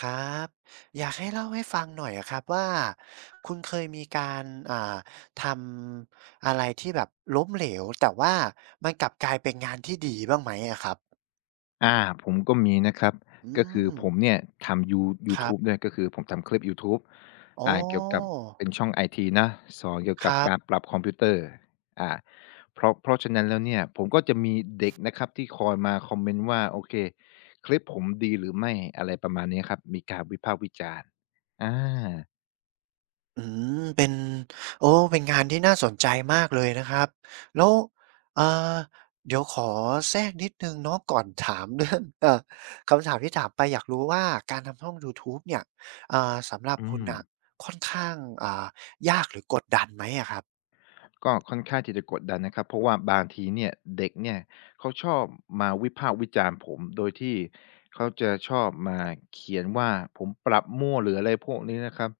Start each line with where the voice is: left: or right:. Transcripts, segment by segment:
right: ครับอยากให้เล่าให้ฟังหน่อยอะครับว่าคุณเคยมีการอ่าทำอะไรที่แบบล้มเหลวแต่ว่ามันกลับกลายเป็นงานที่ดีบ้างไหมอะครับ
left: อาผมก็มีนะครับ
right: อื
left: ก็คือ
right: ม
left: ผมเนี่ยทำยูยู
right: ครั
left: ทู
right: บ
left: บด้วยก็คือผมทำคลิปยูทูบ
right: อ๋อ
left: เกี่ยวกับเป็นช่องไอทีนะสอนเกี่ยว
right: ค
left: กับ
right: รับ
left: การปรับคอมพิวเตอร์อ่าเพราะฉะนั้นแล้วเนี่ยผมก็จะมีเด็กนะครับที่คอยมาคอมเมนต์ว่าโอเคคลิปผมดีหรือไม่อะไรประมาณนี้ครับมีการวิพากษ์วิจารณ์อา
right: อืมเป็นโอ้เป็นงานที่น่าสนใจมากเลยนะครับแล้วเอ่อเดี๋ยวขอแทรกนิดหนึ่งเนาะก่อนถามเรื่อง คำถามที่ถามไปอยากรู้ว่าการทำช่องยูทูบเนี่ยสำหรับ
left: อื
right: คุณ
left: ม
right: น่ะค่อนข้างอ่ายากหรือกดดันไหมอะครับ
left: ก็ค่อนข้างที่จะกดดันนะครับเพราะว่าบางทีเนี่ยเด็กเนี่ยเขาชอบมาวิพากษ์วิจารณ์ผมโดยที่เขาจะชอบมาเขียนว่าผมปรับมั่วหรืออะไรพวกนี้นะครับ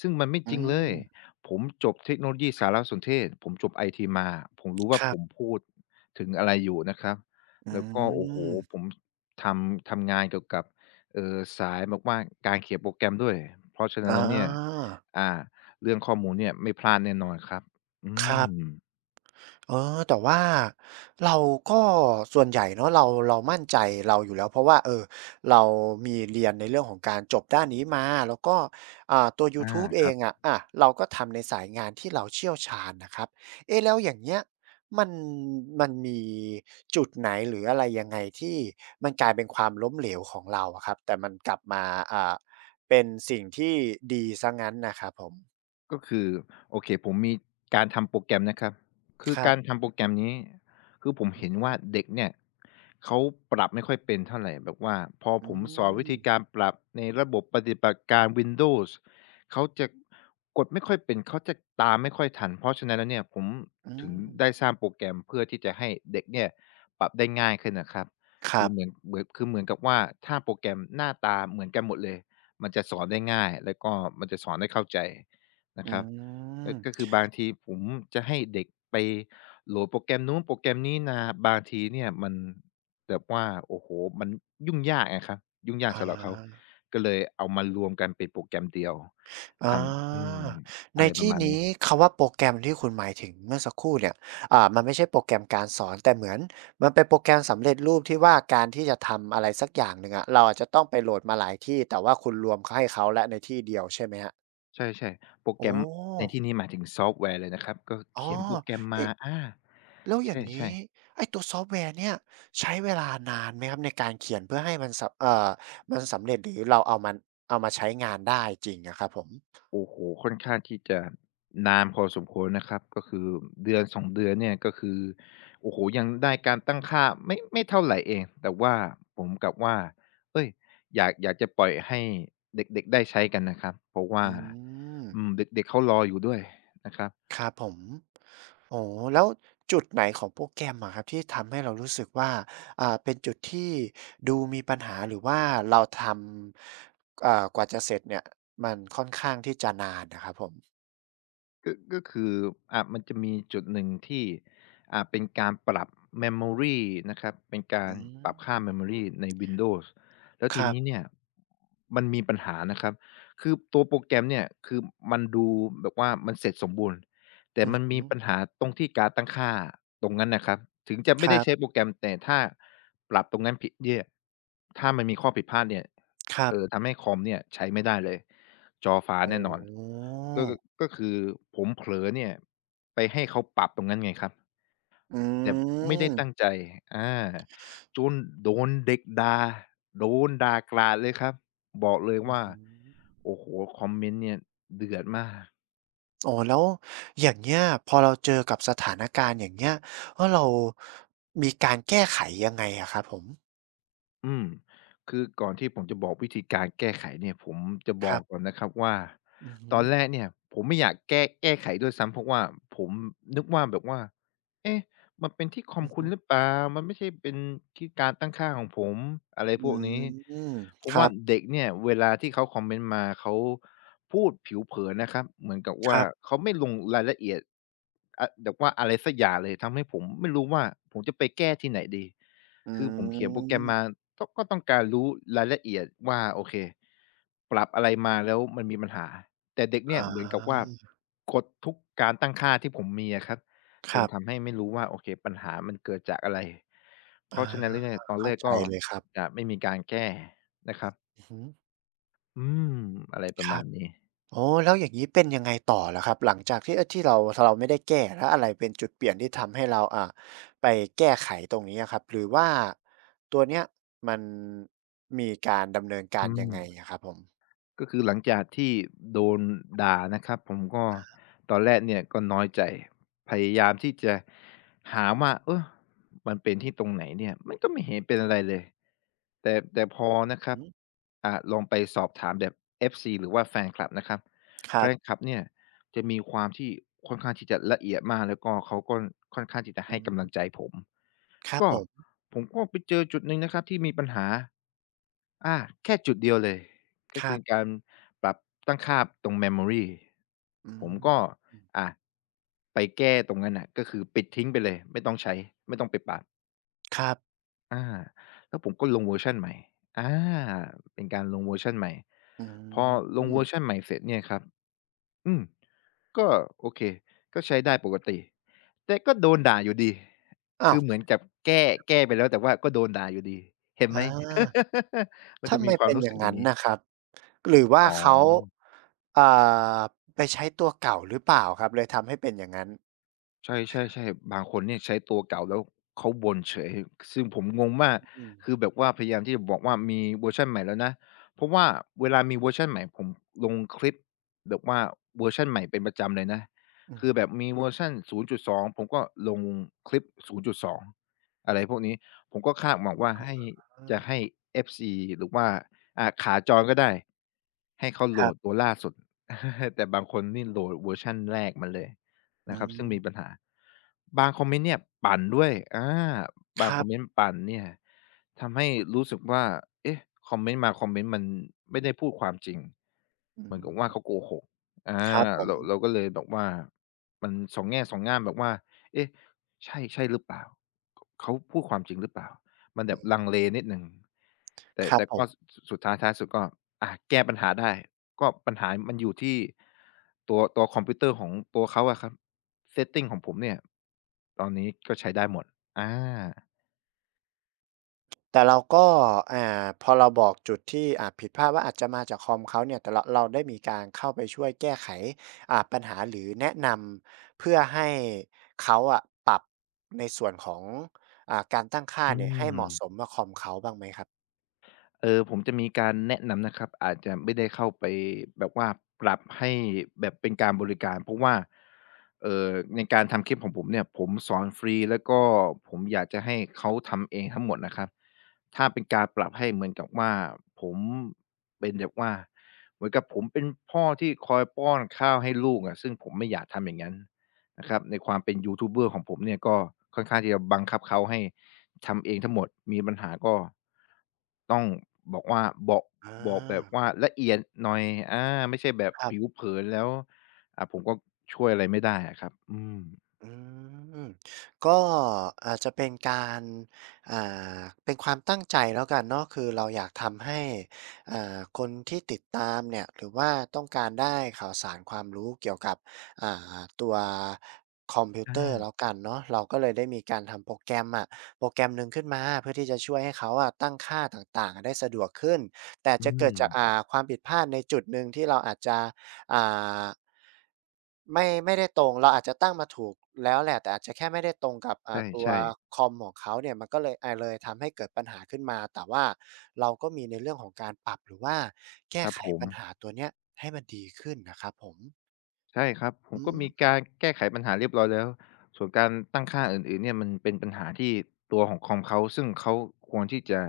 left: ซึ่งมันไม่
right: อื
left: จริงเล
right: ม
left: ยผมจบเทคโนโลยีสารสนเทศผมจบไอทีมาผมรู้
right: ค
left: ว่า
right: รั
left: ผม
right: บ
left: พูดถึงอะไรอยู่นะครับ
right: อื
left: แล้วก็โอ้โห
right: ม
left: ผมทำงานเกี่ยวกับสายแบอกว่าการเขียนโปรแกรมด้วยเพราะฉะนั้น
right: อา
left: แล้วเนี่ยอ่าเรื่องข้อมูลเนี่ยไม่พลาดแน่นอนครับ อื
right: ครั
left: ม
right: บ เออแต่ว่าเราก็ส่วนใหญ่เนาะเรามั่นใจเราอยู่แล้วเพราะว่าเออเรามีเรียนในเรื่องของการจบด้านนี้มาแล้วก็ตัวยู
left: อา
right: ทูบเอ
left: ครั
right: ง
left: บ
right: อะเราก็ทำในสายงานที่เราเชี่ยวชาญนะครับเอ๊ะแล้วอย่างเงี้ยมันมันมีจุดไหนหรืออะไรยังไงที่มันกลายเป็นความล้มเหลวของเราอะครับแต่มันกลับมาอ่าเป็นสิ่งที่ดีเสียงั้นน่ะครับผม
left: ก็คือโอเคผมมีการทำโปรแกรมนะครับคือ
right: ครั
left: กา
right: บ
left: รทำโปรแกรมนี้คือผม
right: อือ
left: เห็น
right: ฮึ
left: ว่าเด็กเนี่ยเขาปรับไม่ค่อยเป็นเท่าไรแบบว่าพอ
right: อื
left: ผมสอน
right: ม
left: วิธีการปรับในระบบปฏิบัติการ Windows เขาจะกดไม่ค่อยเป็นเขาจะตามไม่ค่อยทันเพราะฉะนั้นแล้วเนี่ยผม
right: อื
left: ถึง
right: ม
left: ได้สร้างโปรแกรมเพื่อที่จะให้เด็กเนี่ยปรับได้ง่ายขึ้นน่ะครับ
right: ค
left: คื
right: รั
left: อเหมือน
right: บ
left: เหมือนคือเหมือนกับว่าถ้าโปรแกรมหน้าตาเหมือนกันหมดเลยมันจะสอนได้ง่ายแล้วก็มันจะสอนได้เข้าใจ นะค
right: อื
left: รับก็
right: ม
left: ก็คือบางทีผมจะให้เด็กไปโหลดโปรแกรมนู้นโปรแกรมนี้มาบางทีเนี่ยมันแบบว่าโอ้โฮมันยุ่งยากอะครับยุ่งยาก
right: อ่
left: สำหรับเขา
right: า
left: ก็เลยเอามารวมกันเป็นโปรแกรมเดียวท
right: อา
left: ำอืม
right: ใน
left: อะไรประ
right: ที่
left: มาณนี้
right: นี้คำว่าโปรแกรมที่คุณหมายถึงเมื่อสักครู่เนี่ยมันไม่ใช่โปรแกรมการสอนแต่เหมือนมันเป็นโปรแกรมสำเร็จรูปที่ว่าการที่จะทำอะไรสักอย่างหนึ่งอะเราอาจจะต้องไปโหลดมาหลายที่แต่ว่าคุณรวมเขาให้เขาแล้วในที่เดียวใช่ไหมครับ
left: ใช่ๆโปร
right: โอ้
left: แกรมในที่นี้หมายถึงซอฟต์แวร์เลยนะครับก็
right: อ๋อ
left: เขียนโปรแกรมมา
right: เอ๊ะ
left: อา
right: แล้ว
left: ใ
right: อย่างงี้
left: ช่ๆ
right: ไอ้ตัวซอฟต์แวร์เนี่ยใช้เวลานานไหมครับในการเขียนเพื่อให้มันสำเร็จหรือเราเอามันเอามาใช้งานได้จริงอะครับผม
left: โอ้โฮค่อนข้างที่จะนานพอสมควรนะครับก็คือเดือนสองเดือนเนี่ยก็คือโอ้โฮยังได้การตั้งค่าไม่เท่าไรเองแต่ว่าผมกลับว่าเฮ้ยอยากจะปล่อยให้เด็กๆได้ใช้กันนะครับเพราะว่า
right: อืม
left: อืมเด็กๆเขารออยู่ด้วยนะครับ
right: ครับผมโอ้แล้วจุดไหนของโปรแกรมอะครับที่ทำให้เรารู้สึกว่าเป็นจุดที่ดูมีปัญหาหรือว่าเราทำกว่าจะเสร็จเนี่ยมันค่อนข้างที่จะนานอะครับผม
left: ก็คือมันจะมีจุดหนึ่งที่เป็นการปรับ memory นะครับเป็นกา
right: อื
left: รปรับค่า
right: ม
left: memory ใน Windows แล้ว
right: ค
left: ที
right: รั
left: นี้
right: บ
left: เนี่ยมันมีปัญหานะครับคือตัวโปรแกรมเนี่ยคือมันดูแบบว่ามันเสร็จสมบูรณ์แต่
right: อือ
left: มัน
right: ฮึ
left: มีปัญหาตรงที่การดตั้งค่าตรงนั้นน่ะครับถึงจะ
right: ค
left: ไม่ได้
right: รั
left: ใช้
right: บ
left: โปรแกรมแต่ถ้าปรับตรงนั้นผิดเนี่ยถ้ามันมีข้อผิดพลาดเนี่ย
right: ครับ
left: ทำให้คอมเนี่ยใช้ไม่ได้เลย จอฟ้า
right: อ๋
left: แน่นอน
right: อ
left: ก็ก็คือผมเผลอเนี่ยไปให้เขาปรับตรงนั้นไงครับ
right: อื
left: แต่ไม่ได้
right: ม
left: ตั้งใจอาจนโดนเด็กด่าโดนด่ากราดเลยครับบอกเลย
right: อือ
left: ว่า
right: ฮึ
left: โอ้โฮคอมเมนต์เนี่ยเดือดมาก
right: อ๋อแล้วอย่างเงี้ยพอเราเจอกับสถานการณ์อย่างเงี้ยแล้วเรามีการแก้ไขยังไงอะครับผม
left: อืมคือก่อนที่ผมจะบอกวิธีการแก้ไขเนี่ยผมจะบ
right: ค
left: อ
right: รั
left: ก
right: บ
left: ก่อนนะครับว่า
right: อือฮึ
left: ตอนแรกเนี่ยผมไม่อยากแก้ไขด้วยซ้ำเพราะว่าผมนึกว่าแบบว่าเอ๊ะมันเป็นที่คอ
right: อื
left: ม
right: อ
left: คุ
right: ฮึ
left: ณหรือเปล่ามันไม่ใช่เป็นที่การตั้งค่าของผมอะไร
right: อื
left: พวกนี้
right: ม
left: เพ
right: ค
left: ราะ
right: รั
left: ว่า
right: บ
left: เด็กเนี่ยเวลาที่เขาคอมเมนต์มาเขาพูดผิวเผินนะครับเหมือนกับ
right: ค
left: ว่า
right: รับ
left: เขาไม่ลงรายละเอียดอะแบบว่าอะไรสักอย่างเลยทำให้ผมไม่รู้ว่าผมจะไปแก้ที่ไหนดี
right: อื
left: คือผมเขียนโปรแกรมมา
right: ม
left: ก็ต้องการรู้รายละเอียดว่าโอเคปรับอะไรมาแล้วมันมีปัญหาแต่เด็กเนี่
right: อ๋
left: ยเหมือนกับว่า
right: อ
left: กดทุกการตั้งค่าที่ผมมีอะครับ
right: ค
left: จน
right: รับ
left: ทำให้ไม่รู้ว่าโอเคปัญหามันเกิดจากอะไรเพ
right: อา
left: ราะฉะนั้นแล้วเนี่ยตอนแร
right: เข้า
left: ก
right: ใจ
left: ก็
right: เลยครับ
left: จะไม่มีการแก้นะครับ
right: อือฮึ
left: อืมอะไรป
right: ค
left: ระมา
right: รับ
left: ณนี้
right: อ๋อแล้วอย่างงี้เป็นยังไงต่อล่ะครับหลังจากที่เอ๊ยที่เราไม่ได้แก้แล้วอะไรเป็นจุดเปลี่ยนที่ทำให้เราไปแก้ไขตรงนี้อะครับหรือว่าตัวเนี้ยมันมีการดำเนินการ
left: อื
right: ยังไง
left: ม
right: อะครับผม
left: ก็คือหลังจากที่โดนด่านะครับผมก็ตอนแรกเนี่ยก็น้อยใจพยายามที่จะหาว่าเออมันเป็นที่ตรงไหนเนี่ยมันก็ไม่เห็นเป็นอะไรเลยแต่พอ
right: อือ
left: นะครั
right: ฮึ
left: บอ่ะลองไปสอบถามแบบ FC หรือว่าแฟนคลับนะครับ
right: ค
left: แฟ
right: รับ
left: นคลับเนี่ยจะมีความที่ค่อนข้างที่จะละเอียดมากแล้วก็เขาก็ค่อนข้างที่จะ
right: อื
left: ให้กำลัง
right: ม
left: ใจผม
right: ครับ
left: ก็
right: ผม
left: ผมก็ไปเจอจุดหนึ่งนะครับที่มีปัญหาอาแค่จุดเดียวเลย ก็
right: ครั
left: คือ
right: บ
left: การปรับตั้งค่าตรง memory
right: อื
left: ผม
right: ม
left: ก็อ่าไปแก้ตรงนั้นน่ะก็คือปิดทิ้งไปเลยไม่ต้องใช้ไม่ต้องไปปรับ
right: ครับ
left: อาแล้วผมก็ลงเวอร์ชันใหม่อาเป็นการลงเวอร์ชันใหม่
right: อื
left: พอลง
right: ม
left: เวอร์ชันใหม่เสร็จเนี่ยครับอืมก็โอเคก็ใช้ได้ปกติแต่ก็โดนด่าอยู่ดี
right: อ้า
left: คื
right: ว
left: อเหมือนกับแก้แก้ไปแล้วแต่ว่าก็โดนด่าอยู่ดีเห็นไหม
right: อา
left: มันจะ
right: ทำไม
left: มีความ
right: เป็น
left: รู้
right: อ
left: สึ
right: ย่า
left: ก
right: ง
left: อย่า
right: นั้
left: ง
right: น
left: นี้
right: น่ะครับหรือว่า
left: อ๋อ
right: เขาอ่าไปใช้ตัวเก่าหรือเปล่าครับเลยทำให้เป็นอย่างงั้น
left: ใช่ๆๆบางคนเนี่ยใช้ตัวเก่าแล้วเขาบ่นเฉยซึ่งผมงงมาก
right: อืม
left: คือแบบว่าพยายามที่จะบอกว่ามีเวอร์ชันใหม่แล้วนะเพราะว่าเวลามีเวอร์ชันใหม่ผมลงคลิปแบบว่าเวอร์ชันใหม่เป็นประจำเลยนะ
right: อื
left: คือแบ
right: ม
left: บมีเวอร์ชัน0.2 ผมก็ลงคลิป0.2องอะไรพวกนี้ผมก็คาดหวังว่าให้
right: อ
left: จะ
right: า
left: ให้เอฟซีหรือว่าขาจรก็ได้ให้เขา
right: ค
left: โหล
right: รั
left: ด
right: บ
left: ตัวล่าสุด แต่บางคนนี่โหลดเวอร์ชันแรกมาเลย
right: อื
left: นะครับซึ่งมีปั
right: ม
left: ญหาบางคอมเมนต์เนี่ยปั่นด้วย
right: ค
left: บาง
right: รั
left: คอมเมน
right: บ
left: ต์ปั่นเนี่ยทำให้รู้สึกว่าเอ๊ะคอมเมนต์บางคอมเมนต์มันไม่ได้พูดความจริง
right: อื
left: เหมือนกับว่าเขา
right: ม
left: โกหกอา
right: ครับผม
left: เราก็เลยแบบว่ามันสองแง่สองง่ามแบบว่าเอ๊ะใช่ใช่หรือเปล่าเขาพูดความจริงหรือเปล่ามันแบ
right: อื
left: บ
right: ม
left: ลังเลนิดหนึ่ง แต่
right: ครับ
left: แต่
right: ผ
left: ก็ส
right: ม
left: สุดท้ายท้ายสุดก็แก้ปัญหาได้ก็ปัญหา มันอยู่ที่ตัวคอมพิวเตอร์ของตัวเขาอะครับ setting ของผมเนี่ยตอนนี้ก็ใช้ได้หมดอา
right: แต่เราก็อ่าพอเราบอกจุดที่ผิดพลาดว่าอาจจะมาจากคอมเขาเนี่ยแต่เราได้มีการเข้าไปช่วยแก้ไขปัญหาหรือแนะนำเพื่อให้เขาอะปรับในส่วนของการตั้งค่า
left: อื
right: เนี่ยให้
left: ม
right: เหมาะสมกับคอมเขาบ้างไหมครับ
left: เออผมจะมีการแนะนำนะครับอาจจะไม่ได้เข้าไปแบบว่าปรับให้แบบเป็นการบริการเพราะว่าเออในการทำคลิปของผมเนี่ยผมสอนฟรีแล้วก็ผมอยากจะให้เขาทำเองทั้งหมดนะครับถ้าเป็นการปรับให้เหมือนกับว่าผมเป็นแบบว่าเหมือนกับผมเป็นพ่อที่คอยป้อนข้าวให้ลูกอะซึ่งผมไม่อยากทำอย่างนั้นนะครับในความเป็นยูทูบเบอร์ของผมเนี่ยก็ค่อนข้างที่จะบังคับเขาให้ ทำเองทั้งหมดมีปัญหาก็ต้องบอกว่าบอก
right: อา
left: บอกแบบว่าละเอียดหน่อยอาไม่ใช่แบบ
right: ครั
left: ผิว
right: บ
left: เผินแล้วผมก็ช่วยอะไรไม่ได้อะครับอืม
right: อืมก็อาจจะเป็นการอ่าเป็นความตั้งใจแล้วกันเนาะคือเราอยากทำให้คนที่ติดตามเนี่ยหรือว่าต้องการได้ข่าวสารความรู้เกี่ยวกับอ่ตัวคอมพิวเตอร์แล้ว
left: อา
right: กันเนาะเราก็เลยได้มีการทำโปรแกรมอะโปรแกรมหนึ่งขึ้นมาเพื่อที่จะช่วยให้เขาอะตั้งค่าต่างๆอะได้สะดวกขึ้นแต่
left: อื
right: จะเกิดจา
left: ม
right: กความผิดพลาดในจุดหนึ่งที่เราอาจจะ อ่าไม่ได้ตรงเราอาจจะตั้งมาถูกแล้วแหละแต่อาจจะแค่ไม่ได้ตรงกับ
left: ใ
right: ตัว
left: ช่ๆ
right: คอมของเขาเนี่ยมันก็เลยเลยทำให้เกิดปัญหาขึ้นมาแต่ว่าเราก็มีในเรื่องของการปรับหรือว่า
left: ค
right: แก้
left: รับ
right: ไข
left: ผม
right: ปัญหาตัวเนี้ยให้มันดีขึ้นนะครับผม
left: ใช่ครับผม
right: อื
left: ก็
right: ม
left: มีการแก้ไขปัญหาเรียบร้อยแล้วส่วนการตั้งค่าอื่นๆเนี่ยมันเป็นปัญหาที่ตัวของคอมเขาซึ่งเขาควรที่จะ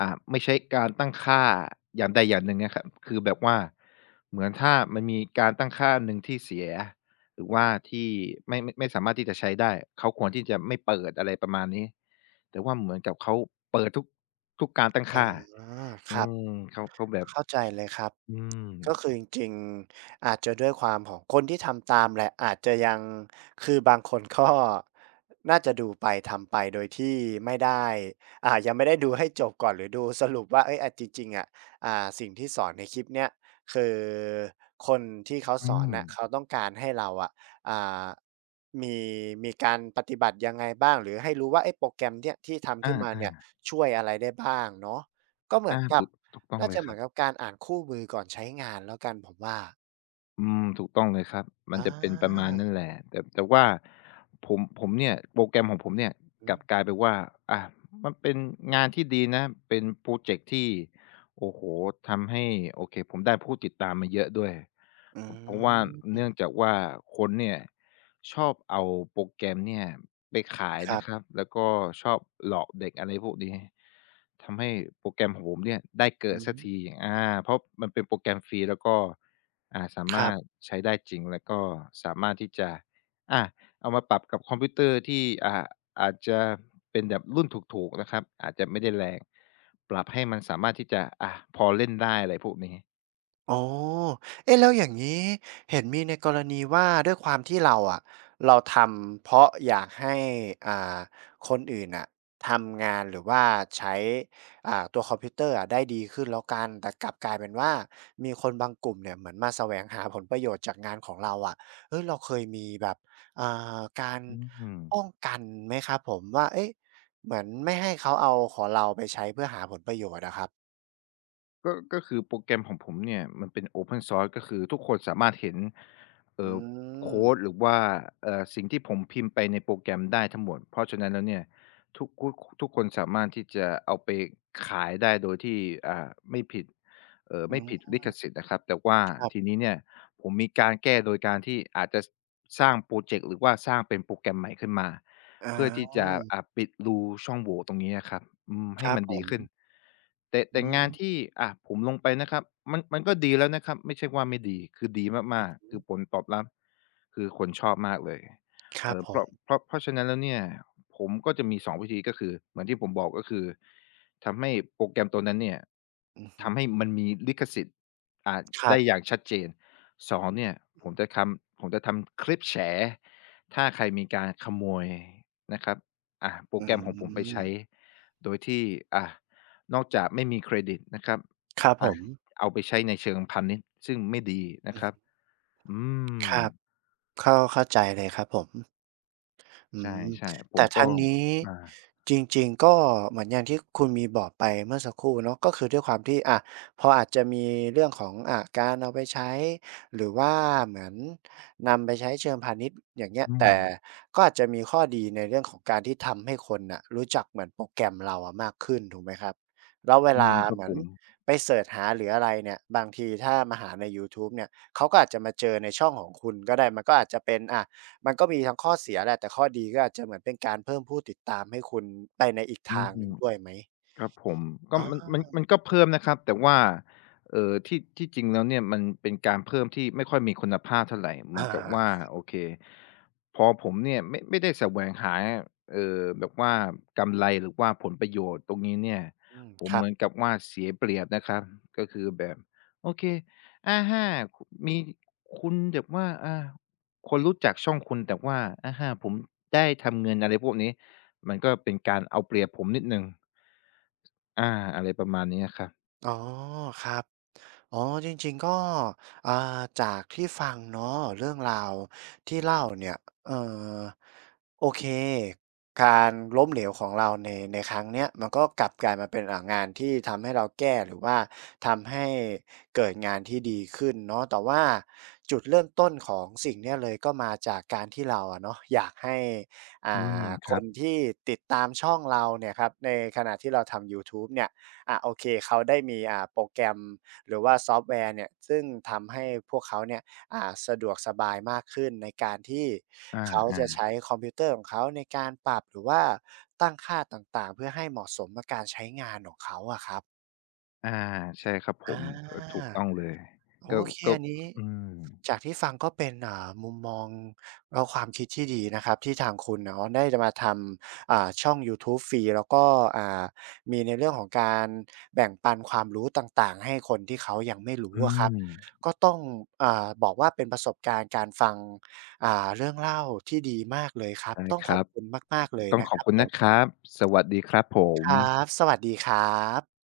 left: ไม่ใช้การตั้งค่าอย่างใดอย่างหนึ่งนะครับคือแบบว่าเหมือนถ้ามันมีการตั้งค่าหนึ่งที่เสียหรือว่าที่ไม่สามารถที่จะใช้ได้เขาควรที่จะไม่เปิดอะไรประมาณนี้แต่ว่าเหมือนกับเขาเปิดทุกการตั้ง
right: อ๋อ
left: ค่า
right: ค
left: อื
right: รับ
left: มเขาแบบ
right: เข้าใจเลยครับ
left: อืม
right: ก็คือจริงๆอาจจะด้วยความของคนที่ทำตามแหละอาจจะยังคือบางคนก็ น่าจะดูไปทำไปโดยที่ไม่ได้ยังไม่ได้ดูให้จบก่อนหรือดูสรุปว่าเฮ้ยอาจริงๆอะสิ่งที่สอนในคลิปเนี้ยคือคนที่เขา
left: อื
right: สอน
left: ม
right: น่ะเขาต้องการให้เราอะอ่ามีมีการปฏิบัติยังไงบ้างหรือให้รู้ว่าไอ้โปรแกรมเนี่ยที่ทำขึ้นมา
left: อา
right: เนี่ย
left: ๆ
right: ช่วยอะไรได้บ้างเนาะก็เหมือ
left: อา
right: นกั
left: ถู
right: บ
left: กถูกต้อง
right: น่า
left: เล
right: จะ
left: ย
right: เห
left: ค
right: มื
left: รั
right: อนกับการอ่านคู่มือก่อนใช้งานแล้วกันผมว่า
left: อืมถูกต้องเลยครับ มั
right: อ
left: นจะเป็นประมาณ
right: า
left: นั้นแหละแต่ว่าผมเนี่ยโปรแกรมของผมเนี่ยก
right: อือ
left: ลับกลายเป็นว่าอามันเป็นงานที่ดีนะเป็นพรอเจกต์ที่โอ้โฮทำให้โอเคผมได้ผู้ติดตามมาเยอะด้วย
right: อื
left: พเพราะว่า
right: ม
left: เนื่องจากว่าคนเนี่ยชอบเอาโปรแกรมเนี่ยไปขาย
right: ครั
left: นะ
right: บ
left: ครับแล้วก็ชอบหลอกเด็กอะไรพวกนี้ทำให้โปรแกรมของผมเนี่ยได้เกิ
right: อื
left: ด
right: อ
left: สั
right: ฮึ
left: กทีอาเพราะมันเป็นโปรแกรมฟรีแล้วก็ สา
right: ค
left: มา
right: รั
left: รถ
right: บ
left: ใช้ได้จริงแล้วก็สามารถที่จะอาเอามาปรับกับคอมพิวเตอร์ที่อาจจะเป็นแบบรุ่นถูกๆนะครับอาจจะไม่ได้แรงปรับให้มันสามารถที่จะพอเล่นได้อะไรพวกนี้
right: อ๋อเอ๊ะแล้วอย่างนี้เห็นมีในกรณีว่าด้วยความที่เราอะเราทำเพราะอยากให้อ่าคนอื่นน่ะทำงานหรือว่าใช้ตัวคอมพิวเตอร์อะได้ดีขึ้นแล้วกันแต่กลับกลายเป็นว่ามีคนบางกลุ่มเนี่ยเหมือนมาแสวงหาผลประโยชน์จากงานของเราอะเฮ้ยเราเคยมีแบบอ่าการ
left: อืม
right: ป้องกันไหมครับผมว่าเอ๊ะเหมือนไม่ให้เขาเอาของเราไปใช้เพื่อหาผลประโยชน์อะครับ
left: ก็ก็คือโปรแกรมของผมเนี่ยมันเป็น Open Source ก็คือทุกคนสามารถเห็นเอ่
right: อื
left: อโค
right: ม
left: ดหรือว่าสิ่งที่ผมพิมพ์ไปในโปรแกรมได้ทั้งหมดเพราะฉะนั้นแล้วเนี่ยทุกคุทุกคนสามารถที่จะเอาไปขายได้โดยที่ไม่ผิดไม่
right: อื
left: ผิด
right: ม
left: ลิขสิทธิ์นะครับแต่ว่า
right: ครั
left: ที
right: บ
left: นี้เนี่ยผมมีการแก้โดยการที่อาจจะสร้างพรอเจกต์หรือว่าสร้างเป็นโปรแกรมใหม่ขึ้นมา
right: อ
left: เพื่อที่จะ
right: า
left: ปิดรูช่องโหว่ตรงนี้อะครับอืม
right: ค
left: ให้
right: รับ
left: มัน
right: ผ
left: ดี
right: ม
left: ขึ้นแต่
right: อืม
left: งานที่ผมลงไปนะครับมันก็ดีแล้วนะครับไม่ใช่ว่าไม่ดีคือดีม
right: อ
left: าก
right: ือ
left: ๆคือผลตอบรับคือคนชอบมากเลย
right: ครับผ
left: เพราะ
right: ม
left: เพราะเพราะฉะนั้นแล้วเนี่ยผมก็จะมี2วิธีก็คือเหมือนที่ผมบอกก็คือทำให้โปรแกรมตัวนั้นเนี่ย
right: อือฮึ
left: ทำให้มันมีลิขสิทธิ์อ่า
right: ครั
left: ได้
right: บ
left: อย่างชัดเจน สองเนี่ยผมจะทำคลิปแฉถ้าใครมีการขโมยนะครับอ่ะโปร
right: อื
left: แกรมของผมไปใช้
right: ม
left: โดยที่อ่ะนอกจากไม่มีเครดิตนะครับ
right: ครับผ
left: อ่ะ
right: ม
left: เอาไปใช้ในเชิงพาณิชย์ซึ่งไม่ดีนะ
right: อื
left: ครับ
right: ม
left: อืม
right: ครับเข้าใจเลยครับผม อื
left: ใ
right: ม
left: ช่ๆผ
right: แต่
left: มก็
right: ทั้งนี้
left: อ่า
right: จริงๆก็เหมือนอย่างที่คุณมีบอกไปเมื่อสักครู่เนาะก็คือด้วยความที่อะพออาจจะมีเรื่องของการเอาไปใช้หรือว่าเหมือนนำไปใช้เชิงพาณิชย์อย่างเงี้ย
left: อืม
right: แต่ก็อาจจะมีข้อดีในเรื่องของการที่ทำให้คนน่ะรู้จักเหมือนโปรแกรมเราอะมากขึ้นถูกไหมครับแล้วเว
left: อื
right: ลา
left: มครั
right: เห
left: บ
right: มือ
left: ผ
right: น
left: ม
right: ไปเซิร์ชหาหรืออะไรเนี่ยบางทีถ้ามาหาในยูทูบเนี่ยเขาก็อาจจะมาเจอในช่องของคุณก็ได้มันก็อาจจะเป็นมันก็มีทั้งข้อเสียแหละแต่ข้อดีก็อาจจะเหมือนเป็นการเพิ่มผู้ติดตามให้คุณไปในอีก
left: อื
right: ทา
left: ม
right: งหนึ่งด้วยไหม
left: ครับผมก็
right: อา
left: มันก็เพิ่มนะครับแต่ว่าที่จริงแล้วเนี่ยมันเป็นการเพิ่มที่ไม่ค่อยมีคุณภาพเท่าไรเหมือ
right: อา
left: นกับว่าโอเคพอผมเนี่ยไม่ได้แสวงหาแบบว่ากำไรหรือว่าผลประโยชน์ตรงนี้เนี่ย
right: อืม
left: ผ
right: ค
left: ม
right: รั
left: เห
right: บ
left: มือนกับว่าเสียเปรียบนะครับก็คือแบบโอเคอาห้าคุมีคุณแบบว่าคนรู้จักช่องคุณแต่ว่าอาห้าผมได้ทำเงินอะไรพวกนี้มันก็เป็นการเอาเปรียบผมนิดหนึ่ง อาอะไรประมาณนี้อะครับ
right: อ๋อครับอ๋อจริงๆก็อ่าจากที่ฟังเนาะเรื่องราวที่เล่าเนี่ยเออโอเคการล้มเหลวของเราในครั้งเนี้ยมันก็กลับกลายมาเป็นอ่างานที่ทำให้เราแก้หรือว่าทำให้เกิดงานที่ดีขึ้นเนาะแต่ว่าจุดเริ่มต้นของสิ่งเนี้ยเลยก็มาจากการที่เราอะเนาะอยากให้อ่
left: อืมค
right: ค
left: รั
right: น
left: บ
right: ที่ติดตามช่องเราเนี่ยครับในขณะที่เราทำยูทูบเนี่ย อ่ะโอเคเขาได้มีโปรแกรมหรือว่าซอฟต์แวร์เนี่ยซึ่งทำให้พวกเขาเนี่ยสะดวกสบายมากขึ้นในการที่
left: อ
right: เขาจะ
left: า
right: ใช้คอมพิวเตอร์ของเขาในการปรับหรือว่าตั้งค่าต่างๆเพื่อให้เหมาะสมกับการใช้งานของเขาอะครับ
left: ๆอาใช่ครับผ
right: อา
left: มก็ถูกต้องเลย
right: โอ
left: ก็
right: เค
left: ก็
right: อันนี้
left: อืม
right: จากที่ฟังก็เป็นมุมมองแล้วความคิดที่ดีนะครับที่ทางคุณเนาะได้จะมาทำช่องยูทูบฟรีแล้วก็อ่ามีในเรื่องของการแบ่งปันความรู้ต่างๆให้คนที่เขายังไม่รู้
left: อื
right: อะครับ
left: ม
right: ก็ต้องบอกว่าเป็นประสบการณ์การฟังเรื่องเล่าที่ดีมากเลยครับ
left: ได้
right: ต้อง
left: ค
right: ขอ
left: รั
right: บ
left: บ
right: คุณมากๆเลย
left: ต้อง
right: นะ
left: ข
right: ค
left: อบ
right: รับ
left: คุณ
right: ผ
left: นะค
right: ม
left: รับ สวัสดีครับผ
right: ค
left: ม
right: รับสวัสดีครับ